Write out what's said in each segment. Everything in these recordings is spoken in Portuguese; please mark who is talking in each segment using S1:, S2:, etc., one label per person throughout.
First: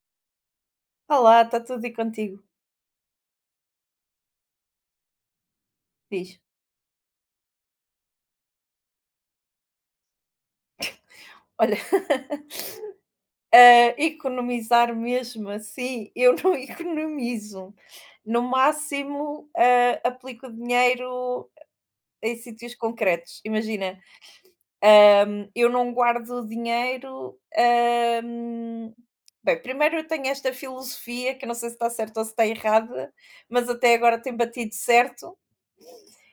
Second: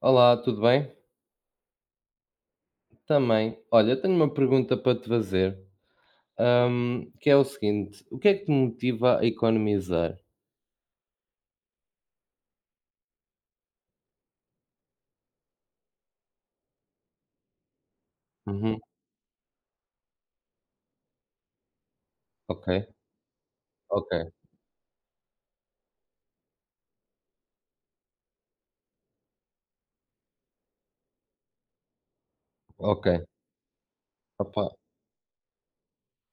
S1: Olá, tudo bem?
S2: Olá, está tudo e contigo?
S1: Também. Olha, eu tenho uma pergunta para te fazer,
S2: Diz.
S1: que é o seguinte: o que é que te motiva a economizar?
S2: Olha, economizar mesmo assim, eu não economizo. No
S1: Uhum,
S2: máximo, aplico dinheiro em
S1: ok,
S2: sítios concretos. Imagina,
S1: ok,
S2: eu não guardo dinheiro. hum, Bem, primeiro eu tenho esta filosofia, que eu não sei se está certa ou se está
S1: ok,
S2: errada, mas até agora tem
S1: opa,
S2: batido certo.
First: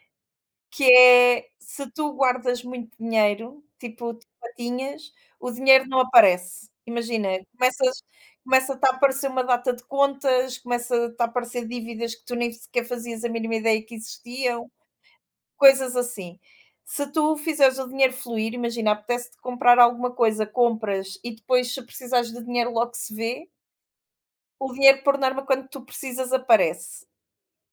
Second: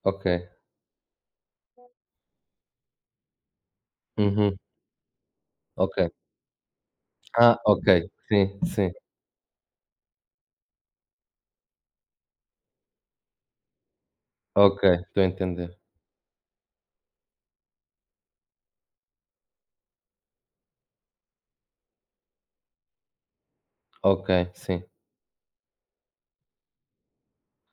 S1: ok,
S2: Que é, se tu guardas muito dinheiro, tipo, tu
S1: uhum,
S2: patinhas, o dinheiro não
S1: ok.
S2: aparece. Imagina,
S1: Ah, ok,
S2: começas
S1: sim,
S2: começa-te a
S1: sim,
S2: aparecer uma data de contas, começa-te a aparecer dívidas que tu nem sequer fazias a mínima ideia que existiam,
S1: ok, estou a entender.
S2: coisas assim. Se tu fizeres o dinheiro fluir, imagina, apetece-te comprar alguma coisa, compras e depois se precisares de dinheiro logo se vê,
S1: Ok,
S2: o
S1: sim,
S2: dinheiro por norma quando tu precisas aparece.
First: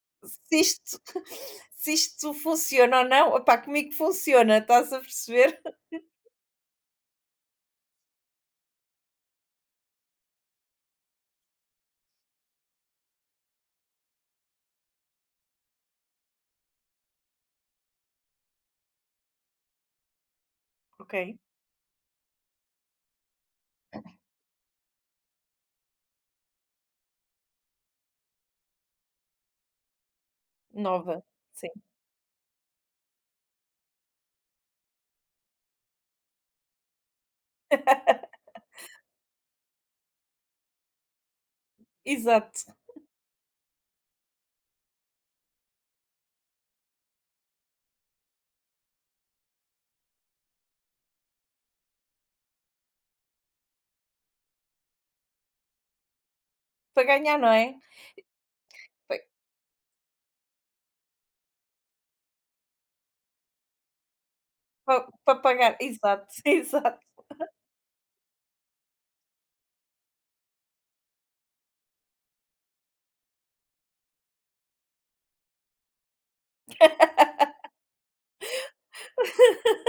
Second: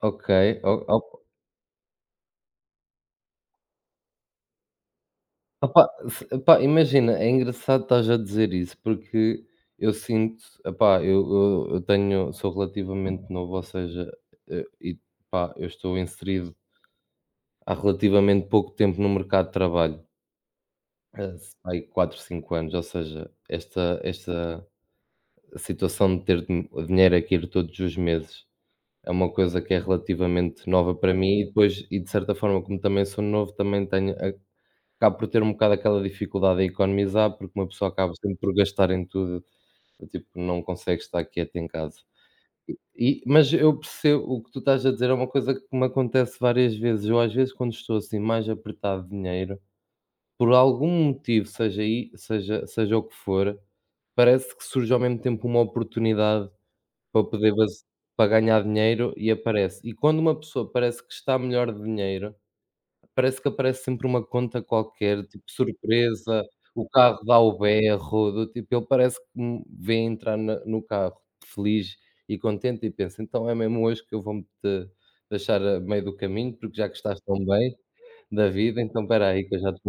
S1: ok.
S2: Se
S1: o-
S2: isto,
S1: op-
S2: se isto funciona ou não. Opá, comigo funciona, estás a perceber?
S1: opá, se- Opá, imagina, é engraçado estás a dizer isso, porque eu sinto, opá, eu tenho, sou relativamente novo, ou seja, e pá, eu estou inserido há relativamente pouco tempo no mercado de trabalho,
S2: Ok,
S1: eh, aí 4, 5 anos, ou seja, esta situação de ter din o dinheiro a cair todos os meses é uma coisa que é relativamente nova para
S2: nova,
S1: mim e
S2: sim,
S1: depois e de certa forma, como também sou novo, também tenho a acabo por ter um bocado aquela dificuldade a economizar, porque uma pessoa acaba sempre por gastar em tudo, tipo, não consegue estar quieta em casa.
S2: exato.
S1: Mas eu percebo o que tu estás a dizer, é uma coisa que me acontece várias vezes. Eu às vezes quando estou assim mais apertado de dinheiro, por algum motivo, seja o que for, parece que surge ao mesmo tempo uma oportunidade
S2: Para
S1: para
S2: ganhar, não
S1: poder
S2: é?
S1: bas para ganhar dinheiro
S2: Pa-
S1: e aparece. E quando uma pessoa parece que está melhor de dinheiro, parece que aparece sempre uma conta qualquer,
S2: Para
S1: tipo
S2: pagar, exato,
S1: surpresa, o
S2: exato.
S1: carro dá o berro, do tipo, ele parece que me vê entrar na no carro feliz e contente e pensa: "Então é mesmo hoje que eu vou-me te deixar a meio do caminho, porque já que estás tão bem da vida, então espera aí que eu já te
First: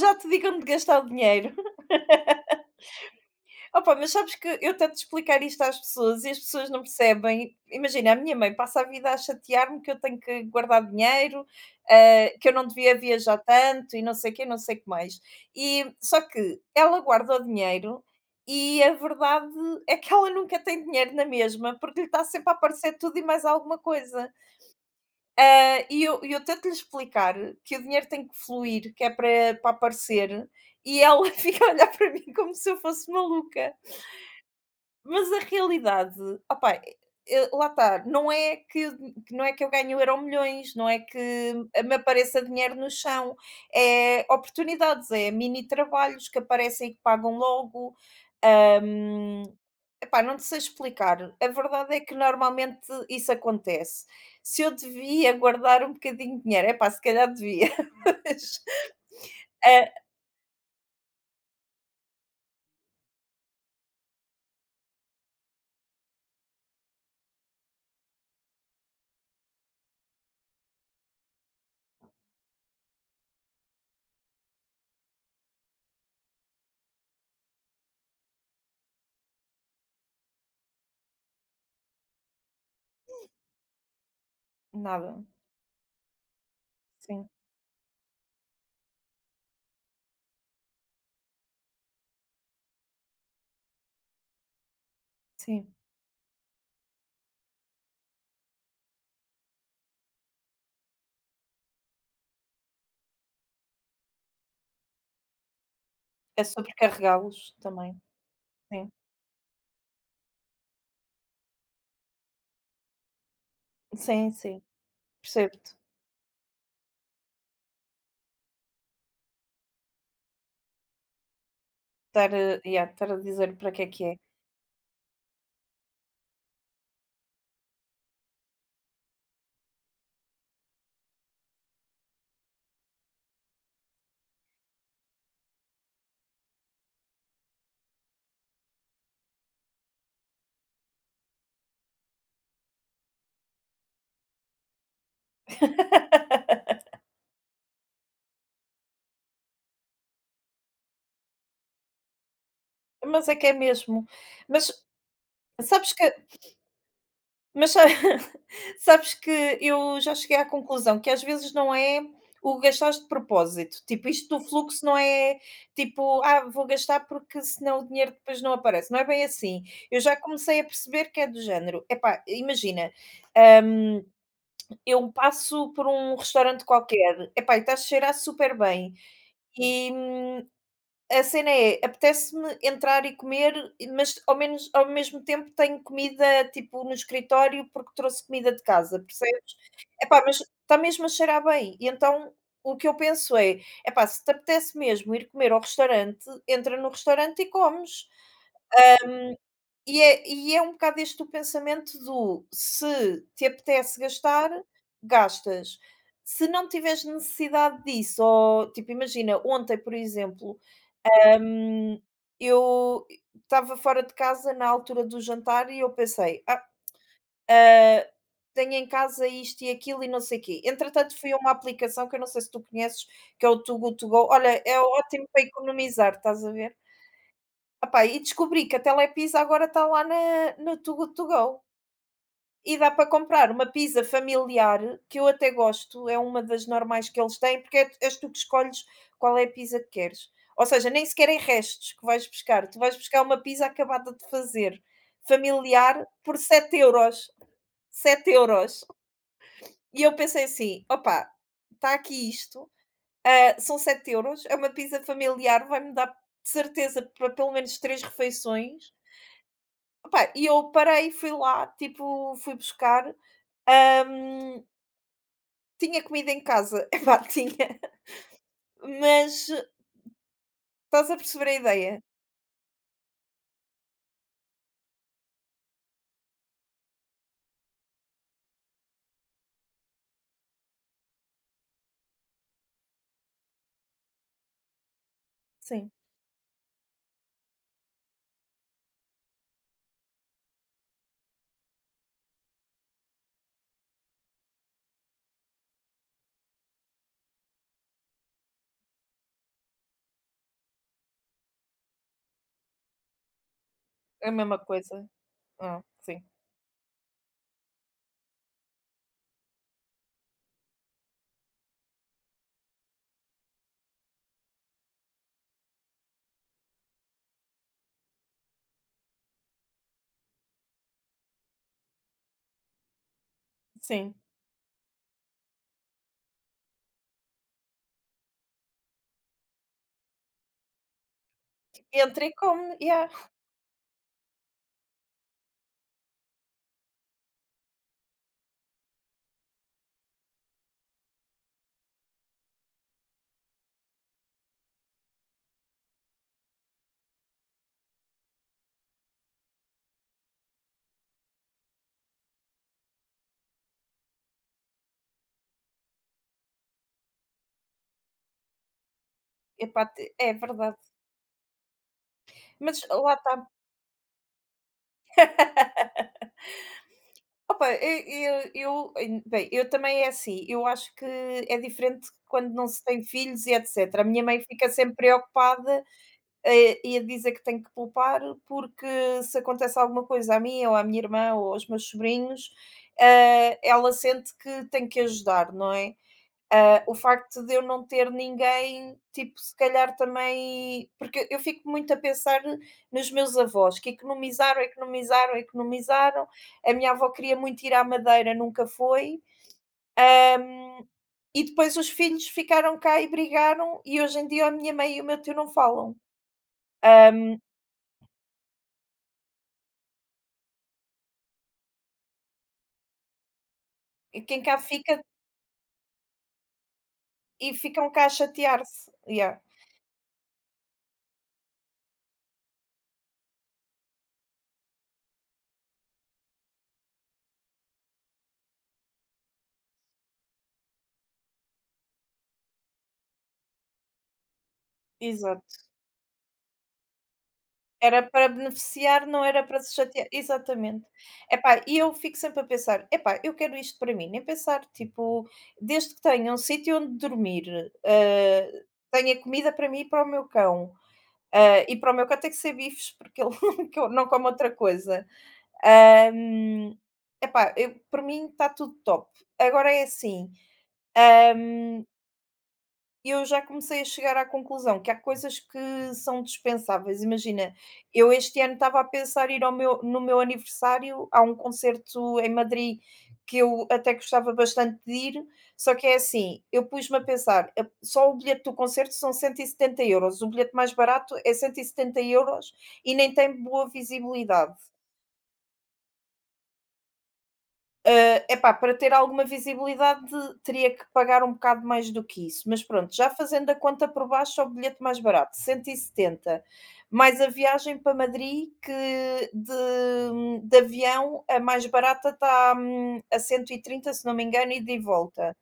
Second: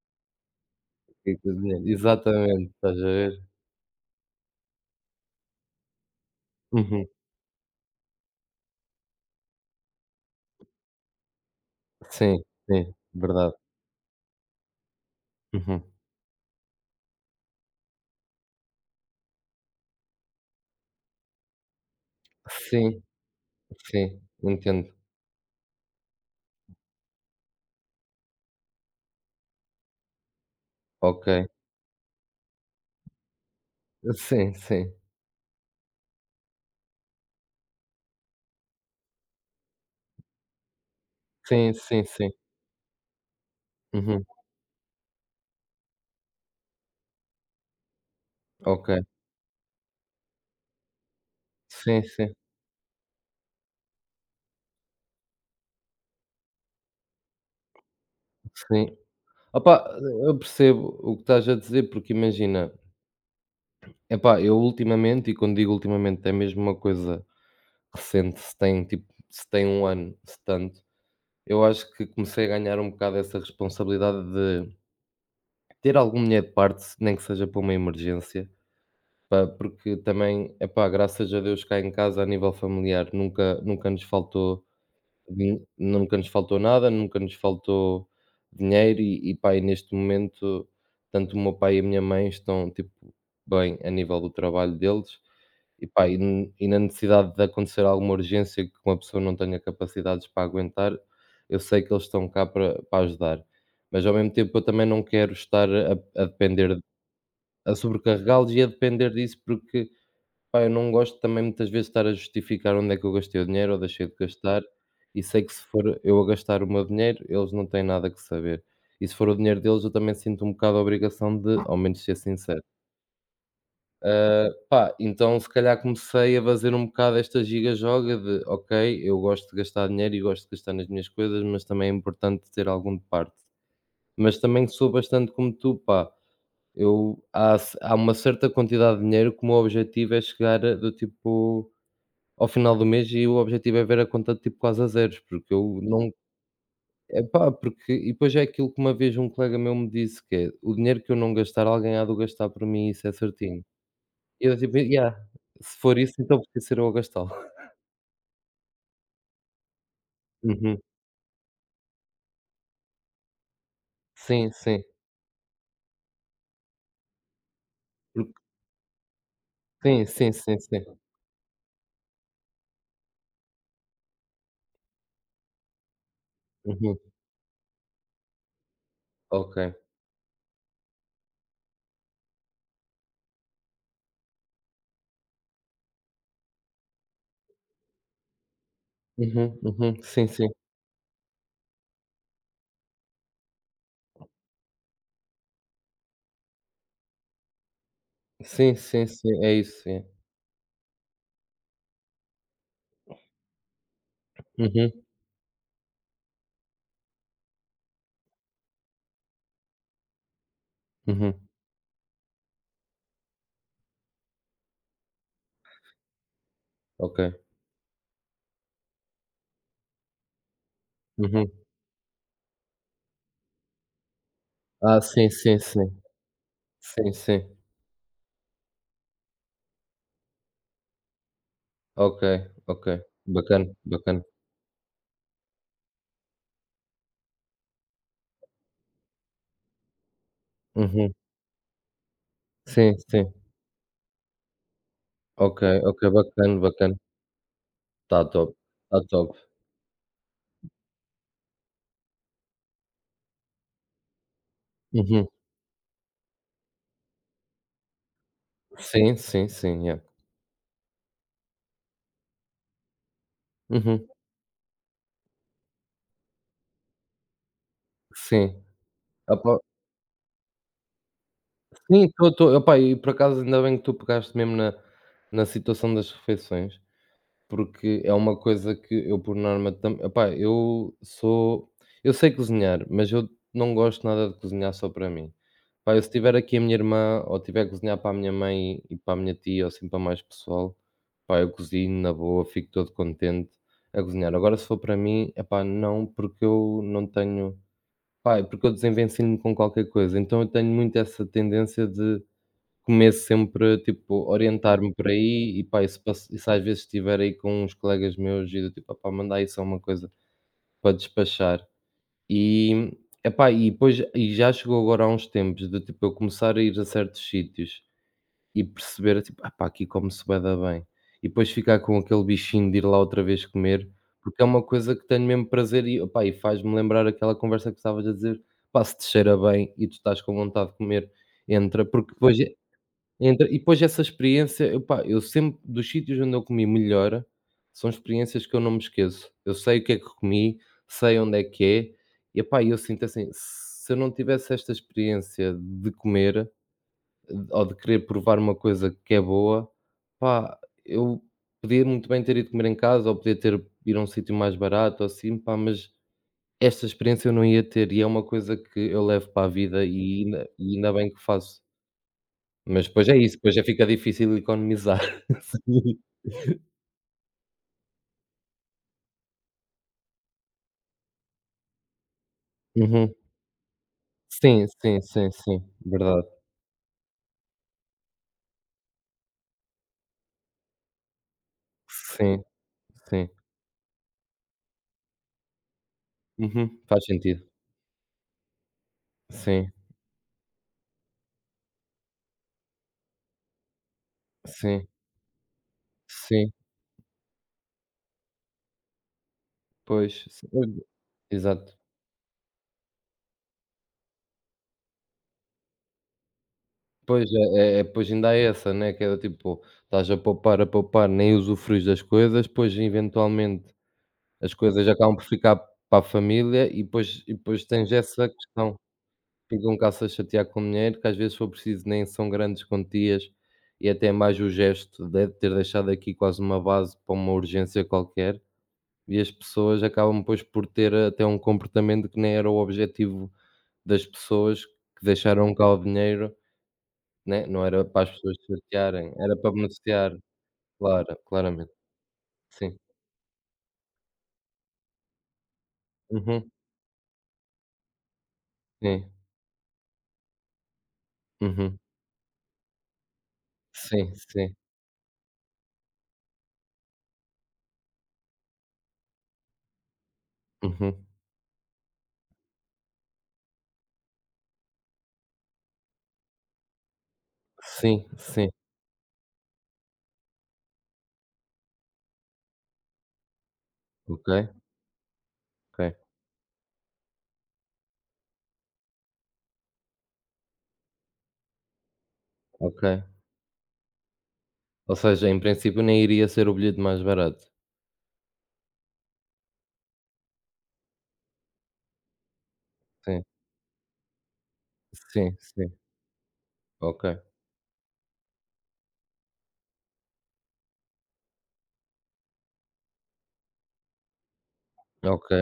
S2: Já te digam de gastar o
S1: Fica o
S2: dinheiro.
S1: dinheiro, exatamente, estás a ver?"
S2: Opa, mas sabes que eu tento explicar isto às pessoas e as pessoas não
S1: Uhum.
S2: percebem. Imagina, a minha mãe passa a vida a chatear-me que eu tenho que guardar dinheiro,
S1: Sim,
S2: que eu não devia
S1: sim,
S2: viajar
S1: verdade.
S2: tanto e não sei o quê, não sei o que mais.
S1: Uhum.
S2: E, só que ela guarda o dinheiro e a verdade é que ela nunca tem dinheiro na mesma, porque lhe está sempre a aparecer
S1: Sim,
S2: tudo e mais alguma
S1: sim,
S2: coisa.
S1: entendo.
S2: Ah, e eu tento lhe explicar que o dinheiro tem que fluir, que é para aparecer, e ela
S1: Ok.
S2: fica a olhar para mim como se eu fosse maluca.
S1: Sim, sim.
S2: Mas a realidade, opá, lá está, não é que eu ganho o milhões, não é que
S1: Sim,
S2: me
S1: sim, sim.
S2: apareça dinheiro no chão,
S1: Uhum.
S2: é oportunidades, é mini trabalhos que aparecem e que pagam logo.
S1: Ok.
S2: Hum, epá, não te sei explicar. A verdade é
S1: Sim,
S2: que
S1: sim,
S2: normalmente isso acontece. Se eu devia guardar um bocadinho de dinheiro, epá, se calhar devia. Mas,
S1: sim.
S2: eh,
S1: Opa, eu percebo o que estás a dizer, porque imagina, epá, eu ultimamente, e quando digo ultimamente, é mesmo uma coisa recente, se tem tipo, se tem um ano, se tanto, eu acho que comecei a ganhar um bocado essa responsabilidade de ter algum dinheiro de parte, nem que seja para uma emergência. Pá, porque também, epá, graças a Deus cá em casa a nível familiar nunca nos faltou
S2: Nada.
S1: din nunca nos faltou nada, nunca
S2: Sim,
S1: nos faltou dinheiro, e pá, e neste momento tanto o meu pai e a minha mãe estão, tipo, bem a nível do trabalho deles
S2: sim.
S1: e pá, e na necessidade de acontecer alguma urgência que uma pessoa não tenha capacidades para aguentar, eu sei que eles estão cá para ajudar. Mas ao mesmo tempo eu também não quero estar a
S2: É
S1: depender,
S2: sobrecarregá-los
S1: a
S2: também.
S1: sobrecarregá-los e a
S2: Sim,
S1: depender disso, porque pá, eu não gosto também muitas vezes de estar a justificar onde é que eu gastei o dinheiro ou deixei de
S2: sim,
S1: gastar,
S2: sim.
S1: e sei que se
S2: Percebo-te.
S1: for eu a gastar o meu dinheiro, eles não têm nada que saber. E se for o dinheiro deles, eu também sinto um bocado a obrigação de, ao menos, ser
S2: Estar a
S1: sincero.
S2: yeah, estar a dizer para que é que é.
S1: Ah, pá, então se calhar comecei a fazer um bocado esta giga-joga de: "Ok, eu gosto de gastar dinheiro e gosto de gastar nas minhas coisas, mas também é importante ter algum de parte". Mas também sou bastante como tu, pá, eu há uma certa quantidade de dinheiro que o meu objetivo é chegar a do tipo ao final do mês e o objetivo é ver a conta tipo quase a zeros, porque eu não é epá, porque e depois é aquilo que uma vez um colega meu me disse que é: "O dinheiro que eu não gastar, alguém há de o gastar por mim, isso é
S2: Mas é que é
S1: certinho".
S2: mesmo.
S1: E eu
S2: Mas
S1: tipo: "Yeah, se
S2: sabes
S1: for
S2: que
S1: isso, então preciso ser eu a gastá-lo".
S2: Mas sa sabes que eu já cheguei à
S1: Uhum.
S2: conclusão que às vezes não é o gastar de propósito, tipo, isto do
S1: Sim, sim.
S2: fluxo não é tipo: "Ah, vou gastar porque senão o dinheiro
S1: Porque
S2: depois não aparece", não é bem assim. Eu
S1: sim,
S2: já
S1: sim, sim,
S2: comecei a
S1: sim.
S2: perceber que é do género, epá, imagina, hum, eu passo por um restaurante
S1: Uhum.
S2: qualquer, epá, e está a cheirar super bem,
S1: Ok.
S2: a cena é, apetece-me entrar e comer, mas ao mesmo tempo tenho comida, tipo, no escritório, porque trouxe comida de casa, percebes?
S1: Uhum, uhum.
S2: Epá,
S1: Sim,
S2: mas
S1: sim.
S2: está mesmo a cheirar bem. E então o que eu penso é: "Epá, se te apetece mesmo ir comer ao restaurante, entra no restaurante e comes".
S1: Sim, sim, sim. É isso, sim.
S2: E é um bocado este o pensamento do: se te apetece gastar,
S1: Uhum,
S2: gastas. Se não tiveres necessidade disso, ou tipo, imagina, ontem, por exemplo,
S1: uhum.
S2: Hum, eu estava fora de casa na altura do jantar e eu pensei: "Ah,
S1: Ok.
S2: ah, tenho em casa isto e aquilo e não sei o quê". Entretanto, fui a uma
S1: Uhum.
S2: aplicação que eu não sei se tu conheces, que é o Too Good To Go. Olha, é
S1: Ah,
S2: ótimo
S1: sim,
S2: para
S1: sim, sim.
S2: economizar, estás a ver?
S1: Sim, sim.
S2: Opá, e descobri que a Telepizza agora está lá na no Too Good To Go.
S1: Ok,
S2: E
S1: ok.
S2: dá para comprar uma
S1: Bacana,
S2: pizza
S1: bacana.
S2: familiar, que eu até gosto, é uma das normais que eles têm, porque é és tu que escolhes qual é a pizza que queres. Ou seja, nem
S1: Uhum.
S2: sequer é restos que vais buscar, tu vais
S1: Sim,
S2: buscar
S1: sim.
S2: uma pizza acabada de fazer,
S1: Ok, ok,
S2: familiar, por
S1: bacana,
S2: sete
S1: bacana.
S2: euros
S1: Tá
S2: sete
S1: top,
S2: euros
S1: tá top.
S2: E eu pensei assim: "Opa, está aqui isto, ah, são 7 euros, é uma pizza
S1: Uhum.
S2: familiar, vai-me dar de certeza para pelo menos 3 refeições".
S1: Sim, sim, sim, yeah.
S2: Opa, e eu parei, fui lá, tipo, fui buscar,
S1: Uhum.
S2: hã Tinha comida em casa. Epá, tinha,
S1: Sim.
S2: mas
S1: Opa,
S2: estás a perceber a ideia?
S1: sim, estou, opa, e por acaso ainda bem que tu pegaste mesmo na situação das refeições, porque é uma coisa que eu por norma também, eu sou eu sei cozinhar, mas eu não gosto nada de cozinhar só para mim.
S2: Sim,
S1: Pá, eu se tiver aqui a minha irmã ou tiver a cozinhar para a minha mãe e para a minha tia ou assim para mais pessoal, pá, eu cozinho na boa, fico todo contente a cozinhar. Agora se for para mim, é epá, não, porque eu não tenho pá, é porque eu desenvencino-me com qualquer coisa, então eu tenho muito essa tendência de começo sempre, tipo,
S2: é a mesma
S1: orientar-me
S2: coisa.
S1: por aí e
S2: Ah,
S1: pá,
S2: sim,
S1: e se às vezes estiver aí com uns colegas meus e do tipo: "Opá, mandar isso é uma coisa para despachar". E, epá, e depois e já chegou agora há uns tempos de, tipo, eu começar a ir a certos sítios e perceber, tipo: "Ah pá, aqui come-se bué da bem". E depois ficar com aquele bichinho de ir lá outra vez comer,
S2: sim.
S1: porque é uma coisa que tenho mesmo prazer e, opá, e faz-me lembrar aquela conversa que estavas a dizer: "Pá, se te cheira bem e tu estás com vontade de comer, entra". Porque
S2: Entra e
S1: depois
S2: come, yeah.
S1: entra e depois essa experiência, epá, eu sempre dos sítios onde eu comi melhor, são experiências que eu não me esqueço. Eu sei o que é que comi, sei onde é que é, e epá, eu sinto assim, se eu não tivesse esta experiência de comer, ou de querer provar uma coisa que é boa, pá, eu podia muito bem ter ido comer em casa, ou podia ter ido a um sítio mais barato ou assim, pá, mas esta experiência eu não ia ter, e é uma coisa que eu levo para a
S2: Epá,
S1: vida
S2: te
S1: e
S2: é verdade.
S1: ainda bem que faço.
S2: Mas
S1: Mas depois
S2: lá
S1: é
S2: está.
S1: isso, depois já fica difícil economizar. Sim.
S2: Opa, bem, eu também é assim, eu acho que é diferente quando não se tem
S1: Uhum.
S2: filhos e etcétera. A minha mãe
S1: Sim,
S2: fica sempre
S1: sim, sim, sim,
S2: preocupada
S1: verdade.
S2: e a dizer que tenho que poupar, porque se acontece alguma coisa a mim ou à minha irmã ou aos meus
S1: Sim,
S2: sobrinhos,
S1: sim.
S2: ela sente que tem que ajudar, não é?
S1: Uhum,
S2: Ah, o
S1: faz
S2: facto
S1: sentido.
S2: de eu não ter ninguém, tipo, se
S1: Sim,
S2: calhar também. Porque eu fico muito a pensar nos meus avós, que economizaram,
S1: sim,
S2: economizaram, economizaram.
S1: sim,
S2: A minha avó queria muito ir à Madeira, nunca foi.
S1: pois, s
S2: Ahm, e depois
S1: exato.
S2: os filhos ficaram cá e brigaram, e hoje em dia a minha mãe e o meu tio não falam.
S1: Pois, pois ainda há essa, né, que é do tipo, estás a poupar, nem usufruis das coisas, depois eventualmente
S2: E quem
S1: as
S2: cá
S1: coisas
S2: fica
S1: acabam por ficar para a família e
S2: e
S1: depois
S2: ficam
S1: tens
S2: cá a
S1: essa questão.
S2: chatear-se. Yeah,
S1: Ficam cá-se a chatear com dinheiro, que às vezes se for preciso nem são grandes quantias, e é até mais o gesto de ter deixado aqui quase uma base para uma urgência qualquer, e as pessoas acabam depois por ter até um comportamento que nem era o objetivo das pessoas que
S2: exato.
S1: deixaram cá o dinheiro, né, não era
S2: Era
S1: para as
S2: para
S1: pessoas se
S2: beneficiar,
S1: chatearem,
S2: não
S1: era
S2: era
S1: para
S2: para se chatear.
S1: beneficiar,
S2: Exatamente.
S1: claro,
S2: Epá,
S1: claramente.
S2: e eu fico sempre a
S1: Sim.
S2: pensar: "Epá, eu quero isto para mim", nem pensar, tipo, desde que tenha um
S1: Uhum.
S2: sítio onde dormir,
S1: Sim.
S2: tenha comida para mim e para o meu cão, e
S1: Uhum.
S2: para o meu cão tem que ser bifes, porque ele que eu não
S1: Sim,
S2: come outra
S1: sim.
S2: coisa. Hã, epá, eu para mim está tudo top. Agora é assim.
S1: Uhum.
S2: E eu já comecei a chegar à conclusão que há coisas que são dispensáveis. Imagina,
S1: Sim,
S2: eu este
S1: sim.
S2: ano estava a pensar ir ao meu no meu aniversário a um concerto em Madrid que eu até
S1: Ok,
S2: gostava bastante de ir, só que é
S1: ok,
S2: assim, eu pus-me a pensar, só o bilhete do concerto são 170 euros, o bilhete mais barato é 170 euros
S1: ok.
S2: e nem tem boa visibilidade.
S1: Ou seja, em princípio nem iria ser o bilhete mais barato.
S2: É epá, para ter alguma visibilidade teria que pagar um bocado mais do que isso, mas pronto, já
S1: Sim,
S2: fazendo a conta por baixo é o bilhete mais barato,
S1: sim,
S2: cento
S1: sim.
S2: e setenta
S1: Ok,
S2: mais a viagem para Madrid que de avião a mais barata está a 130 se não me engano, e de
S1: ok,
S2: volta.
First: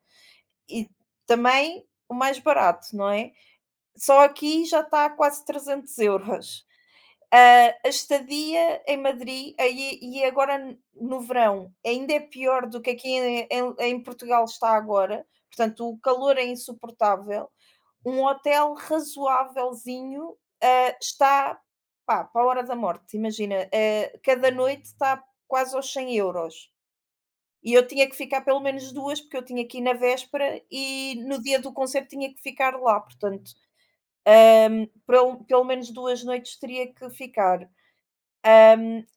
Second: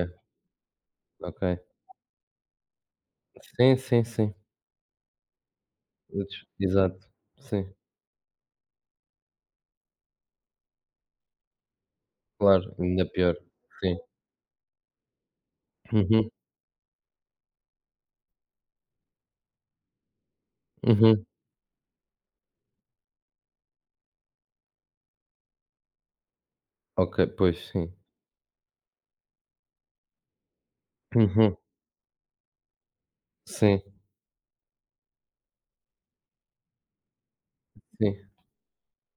S2: E
S1: ok.
S2: também o mais barato, não é?
S1: Sim, sim,
S2: Só
S1: sim.
S2: aqui já está a quase trezentos
S1: Ex
S2: euros.
S1: Exato. Sim,
S2: Ah, a estadia em Madrid aí e agora no verão ainda é pior
S1: claro,
S2: do que
S1: ainda
S2: aqui
S1: pior. Sim.
S2: em Portugal está agora, portanto o
S1: Uhum,
S2: calor é insuportável. Um hotel razoávelzinho, ah,
S1: uhum.
S2: está, pá, para a hora da morte, imagina, ah, cada noite está quase aos 100 euros.
S1: Ok, pois,
S2: E eu
S1: sim.
S2: tinha que ficar pelo menos 2 porque eu tinha que ir na véspera e no
S1: Uhum.
S2: dia do concerto tinha que ficar lá, portanto,
S1: Sim,
S2: pelo menos 2 noites teria que ficar.
S1: sim.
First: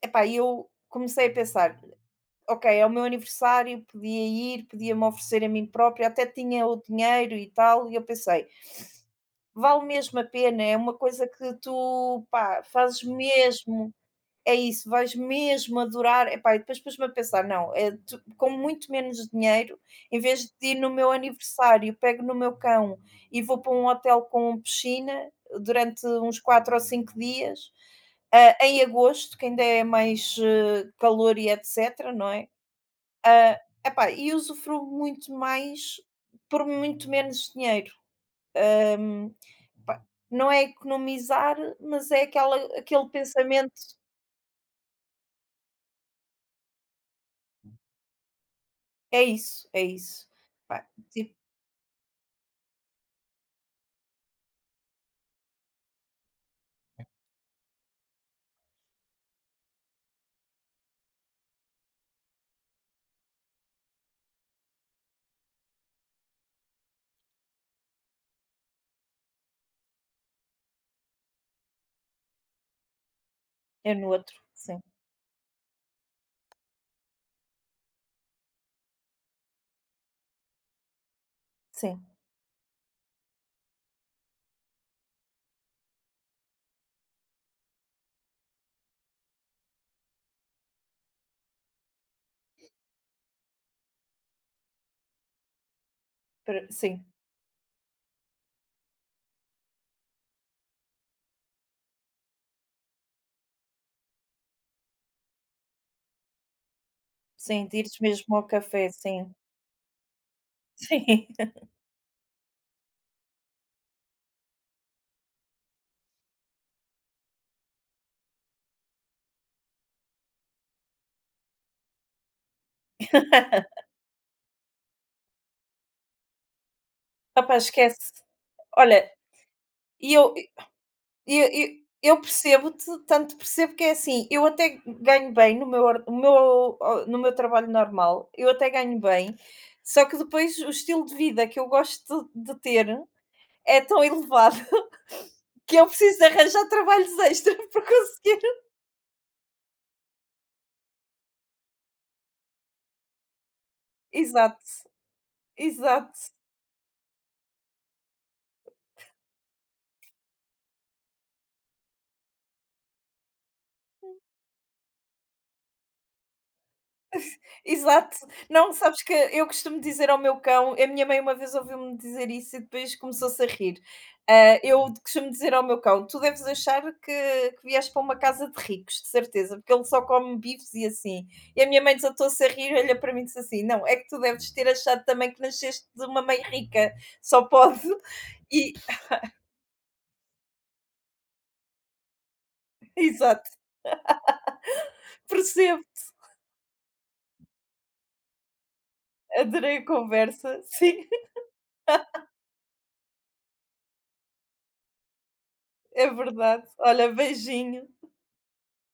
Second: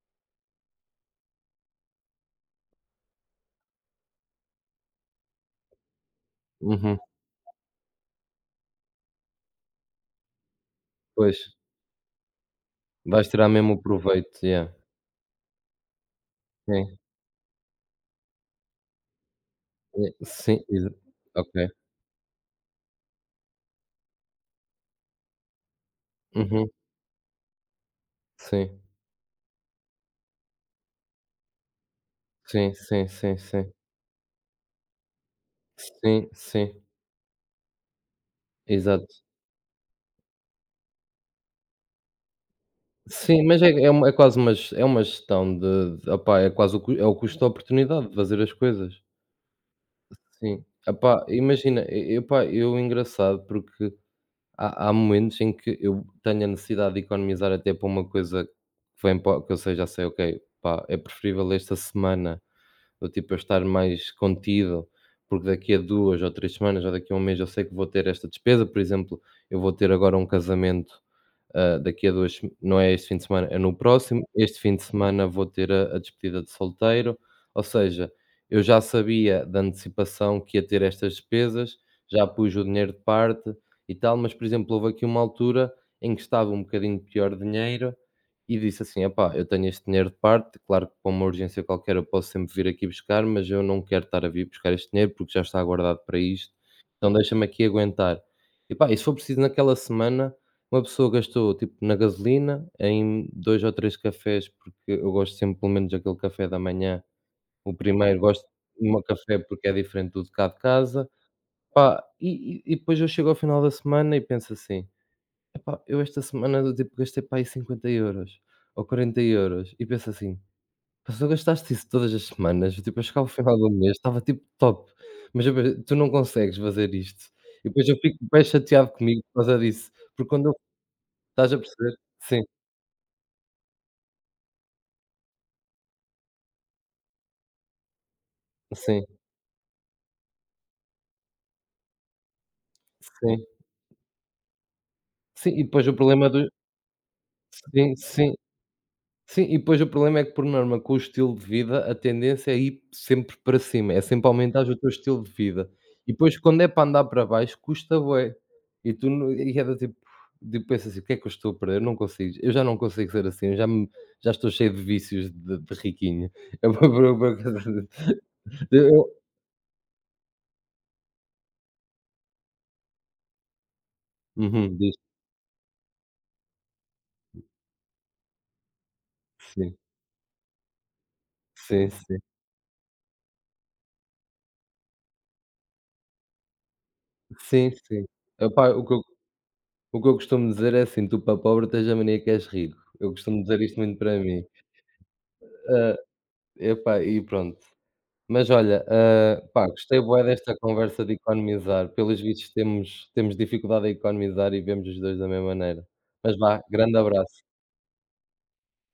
S2: Epá, e eu comecei a pensar: ok, é o meu aniversário, podia ir, podia-me oferecer a mim própria, até tinha o
S1: Uhum.
S2: dinheiro e tal. E eu pensei: vale mesmo a pena, é uma coisa
S1: Pois,
S2: que tu pá, fazes
S1: vais tirar mesmo o
S2: mesmo
S1: proveito,
S2: é
S1: yeah.
S2: isso, vais mesmo adorar. Epá, e depois
S1: Sim,
S2: pus-me a pensar: não, é, com muito menos dinheiro,
S1: e
S2: em vez
S1: sim,
S2: de ir no
S1: exa
S2: meu
S1: ok.
S2: aniversário, pego no meu cão e vou para um hotel com piscina durante uns
S1: Uhum.
S2: 4 ou 5 dias, ah,
S1: Sim,
S2: em agosto, que ainda é mais calor e etc., não é?
S1: sim, sim, sim,
S2: Ah,
S1: sim.
S2: epá, e usufruo muito mais
S1: Sim,
S2: por
S1: sim,
S2: muito menos dinheiro.
S1: exato.
S2: Ahm, pá, não é economizar, mas é aquela, aquele
S1: Sim, mas é
S2: pensamento.
S1: uma, é quase uma ge é uma gestão de opá, é quase o cu é o custo da oportunidade de fazer as coisas.
S2: É isso, é isso.
S1: Sim.
S2: Pá,
S1: Opá,
S2: tipo,
S1: imagina, e epá, eu engraçado porque há momentos em que eu tenho a necessidade de economizar até para uma coisa que vem para que eu sei já sei: "Ok, pá, é preferível esta semana do tipo, eu estar mais contido, porque daqui a 2 ou 3 semanas ou daqui a um mês eu sei que vou ter esta despesa", por exemplo, eu vou ter agora um casamento, daqui a 2, se não é este fim de semana, é no
S2: É. É no
S1: próximo.
S2: outro,
S1: Este fim
S2: sim,
S1: de semana vou ter a despedida de solteiro, ou seja, eu já sabia da antecipação que ia ter estas despesas,
S2: sim,
S1: já pus o dinheiro de parte e tal, mas, por exemplo, houve aqui uma altura em que estava um bocadinho pior de dinheiro e disse assim: "Epá, eu tenho este dinheiro de parte, claro que para uma urgência qualquer eu posso sempre vir aqui buscar, mas eu não quero estar a vir buscar este dinheiro porque já está guardado para isto,
S2: pra sim,
S1: então deixa-me aqui aguentar". Epá, e se for preciso naquela semana, uma pessoa gastou, tipo, na gasolina, em 2 ou 3 cafés, porque eu gosto sempre pelo menos daquele café da manhã,
S2: sim,
S1: o
S2: de ires
S1: primeiro
S2: mesmo ao
S1: gosto
S2: café,
S1: do meu
S2: sim,
S1: café porque é diferente do de cá de casa.
S2: sim.
S1: Pá, e depois eu chego ao final da semana e penso assim: "Epá, eu esta semana do tipo gastei para aí 50 euros ou 40 euros", e penso assim: "Pá, se tu gastaste isso todas as semanas, tipo, eu chegava ao final do mês, estava tipo top, mas eu ve tu não consegues fazer isto".
S2: Opá,
S1: E depois eu
S2: esquece.
S1: fico bem chateado
S2: Olha,
S1: comigo por causa disso,
S2: e
S1: porque
S2: eu
S1: quando eu estás a perceber?
S2: eu
S1: Sim.
S2: percebo-te, tanto percebo que é assim, eu até ganho bem no meu or no meu o no meu trabalho normal, eu até ganho
S1: Sim,
S2: bem, só que depois o estilo de vida que eu gosto de ter
S1: sim.
S2: é tão elevado
S1: Sim, e
S2: que
S1: depois
S2: eu
S1: o
S2: preciso de
S1: problema do
S2: arranjar trabalhos extra para
S1: sim, sim,
S2: conseguir
S1: sim, e depois o problema é que por norma com o estilo de vida a tendência é ir sempre para cima, é sempre
S2: exato,
S1: aumentar o teu estilo de vida. E
S2: exato.
S1: depois quando é para andar para baixo custa bué. E tu não e é do tipo pensas assim: "O que é que eu estou a perder? Eu não consigo, eu já não consigo ser assim, eu já me já estou cheio de vícios de riquinho". É uma coisa
S2: Exato. Não,
S1: de
S2: sabes
S1: eu
S2: que eu costumo dizer ao meu cão a minha mãe uma vez ouviu-me dizer isso e depois começou-se a rir. Ah,
S1: uhum,
S2: eu
S1: diz.
S2: costumo dizer ao meu cão: "Tu deves achar que vieste para uma casa de ricos, de certeza, porque
S1: Sim,
S2: ele só come bifes e assim". E a minha
S1: sim,
S2: mãe
S1: sim.
S2: desatou-se a rir, olha para mim e disse assim: "Não, é que tu deves ter achado também que nasceste de uma mãe rica, só
S1: Sim,
S2: pode".
S1: sim. Opá,
S2: E
S1: o que eu costumo dizer é assim: "Tu para pobre tens a mania que és rico". Eu costumo
S2: exato,
S1: dizer isto muito para mim.
S2: percebo,
S1: Ah, epá, e pronto. Mas olha, ah, pá,
S2: adorei a
S1: gostei bué desta
S2: conversa.
S1: conversa
S2: Sim,
S1: de economizar. Pelos vistos temos dificuldade a economizar e vemos os 2 da mesma maneira.
S2: é
S1: Mas vá,
S2: verdade.
S1: grande
S2: Olha,
S1: abraço.
S2: beijinho.